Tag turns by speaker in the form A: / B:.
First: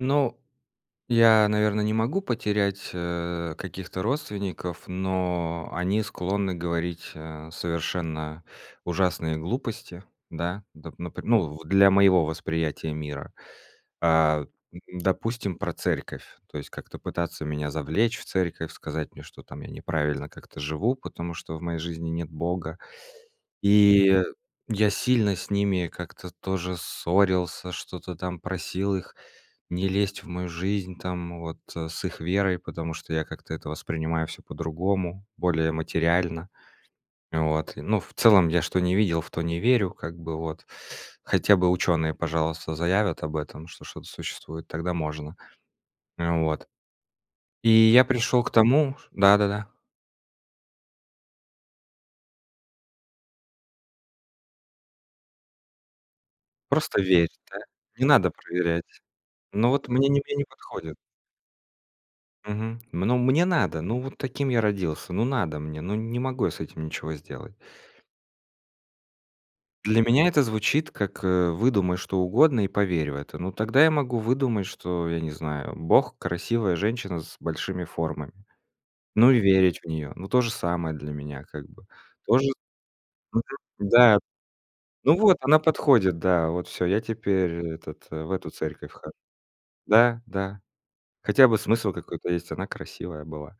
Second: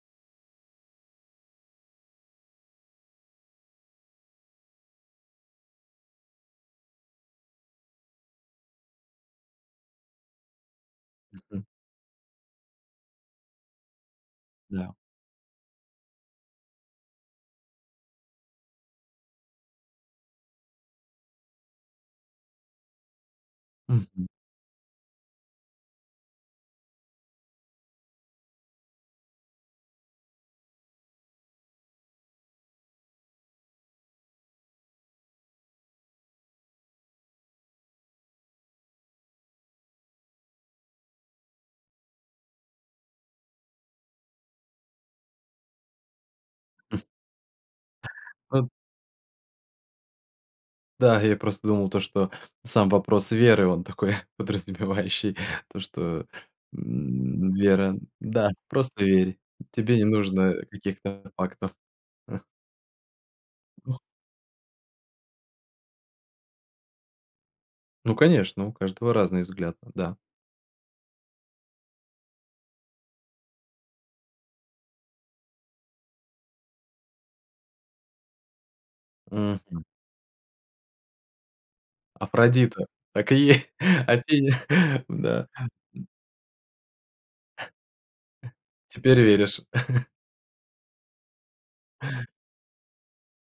A: Ну, я, наверно, не могу потерять, э, каких-то родственников, но они склонны говорить, э, совершенно ужасные глупости, да, доп напр ну, в
B: Мгм.
A: для моего восприятия мира. А, м,
B: Да.
A: допустим, про церковь. То есть как-то пытаться меня завлечь в церковь, сказать мне, что там я неправильно как-то живу, потому что в моей жизни нет Бога. И
B: Мгм.
A: я сильно с ними как-то тоже ссорился, что-то там просил их не лезть в мою жизнь там вот, с их верой, потому что я как-то это воспринимаю всё по-другому, более материально. Вот. Ну, в целом я что не видел, в то не верю как бы, вот. Хотя бы ученые, пожалуйста, заявят об этом, что что-то существует, тогда можно. Э, вот. И я пришёл к
B: Об
A: тому, ш Да-да-да.
B: Да, я просто думал то, что сам вопрос веры, он такой подразумевающий то, что,
A: Просто верь,
B: м, ну,
A: да?
B: вера.
A: Не надо
B: Да,
A: проверять.
B: просто- верь,
A: Ну, вот
B: тебе не
A: мне не мне не
B: нужно
A: подходит.
B: каких-то фактов.
A: Мгм. М, ну, мне надо, ну, вот таким я родился, ну, надо мне, ну, не могу я с этим ничего сделать.
B: Ну, конечно, у каждого разныы взгляды,
A: Для
B: да.
A: меня это звучит как, э: "Выдумай что угодно и поверь в это". Ну, тогда я могу выдумать, что я не знаю, Бог- красивая женщина с большими формами. Ну, и верить
B: Мгм.
A: в неё. Ну, то же самое для меня как бы. Тоже
B: Афродита, так
A: Мгм,
B: и е
A: да.
B: Афиня,
A: Ну, вот,
B: да.
A: она подходит, да, вот всё, я теперь этот, в эту церковь хожу.
B: Теперь веришь.
A: Да, да, хотя бы смысл какой-то есть, она красивая была.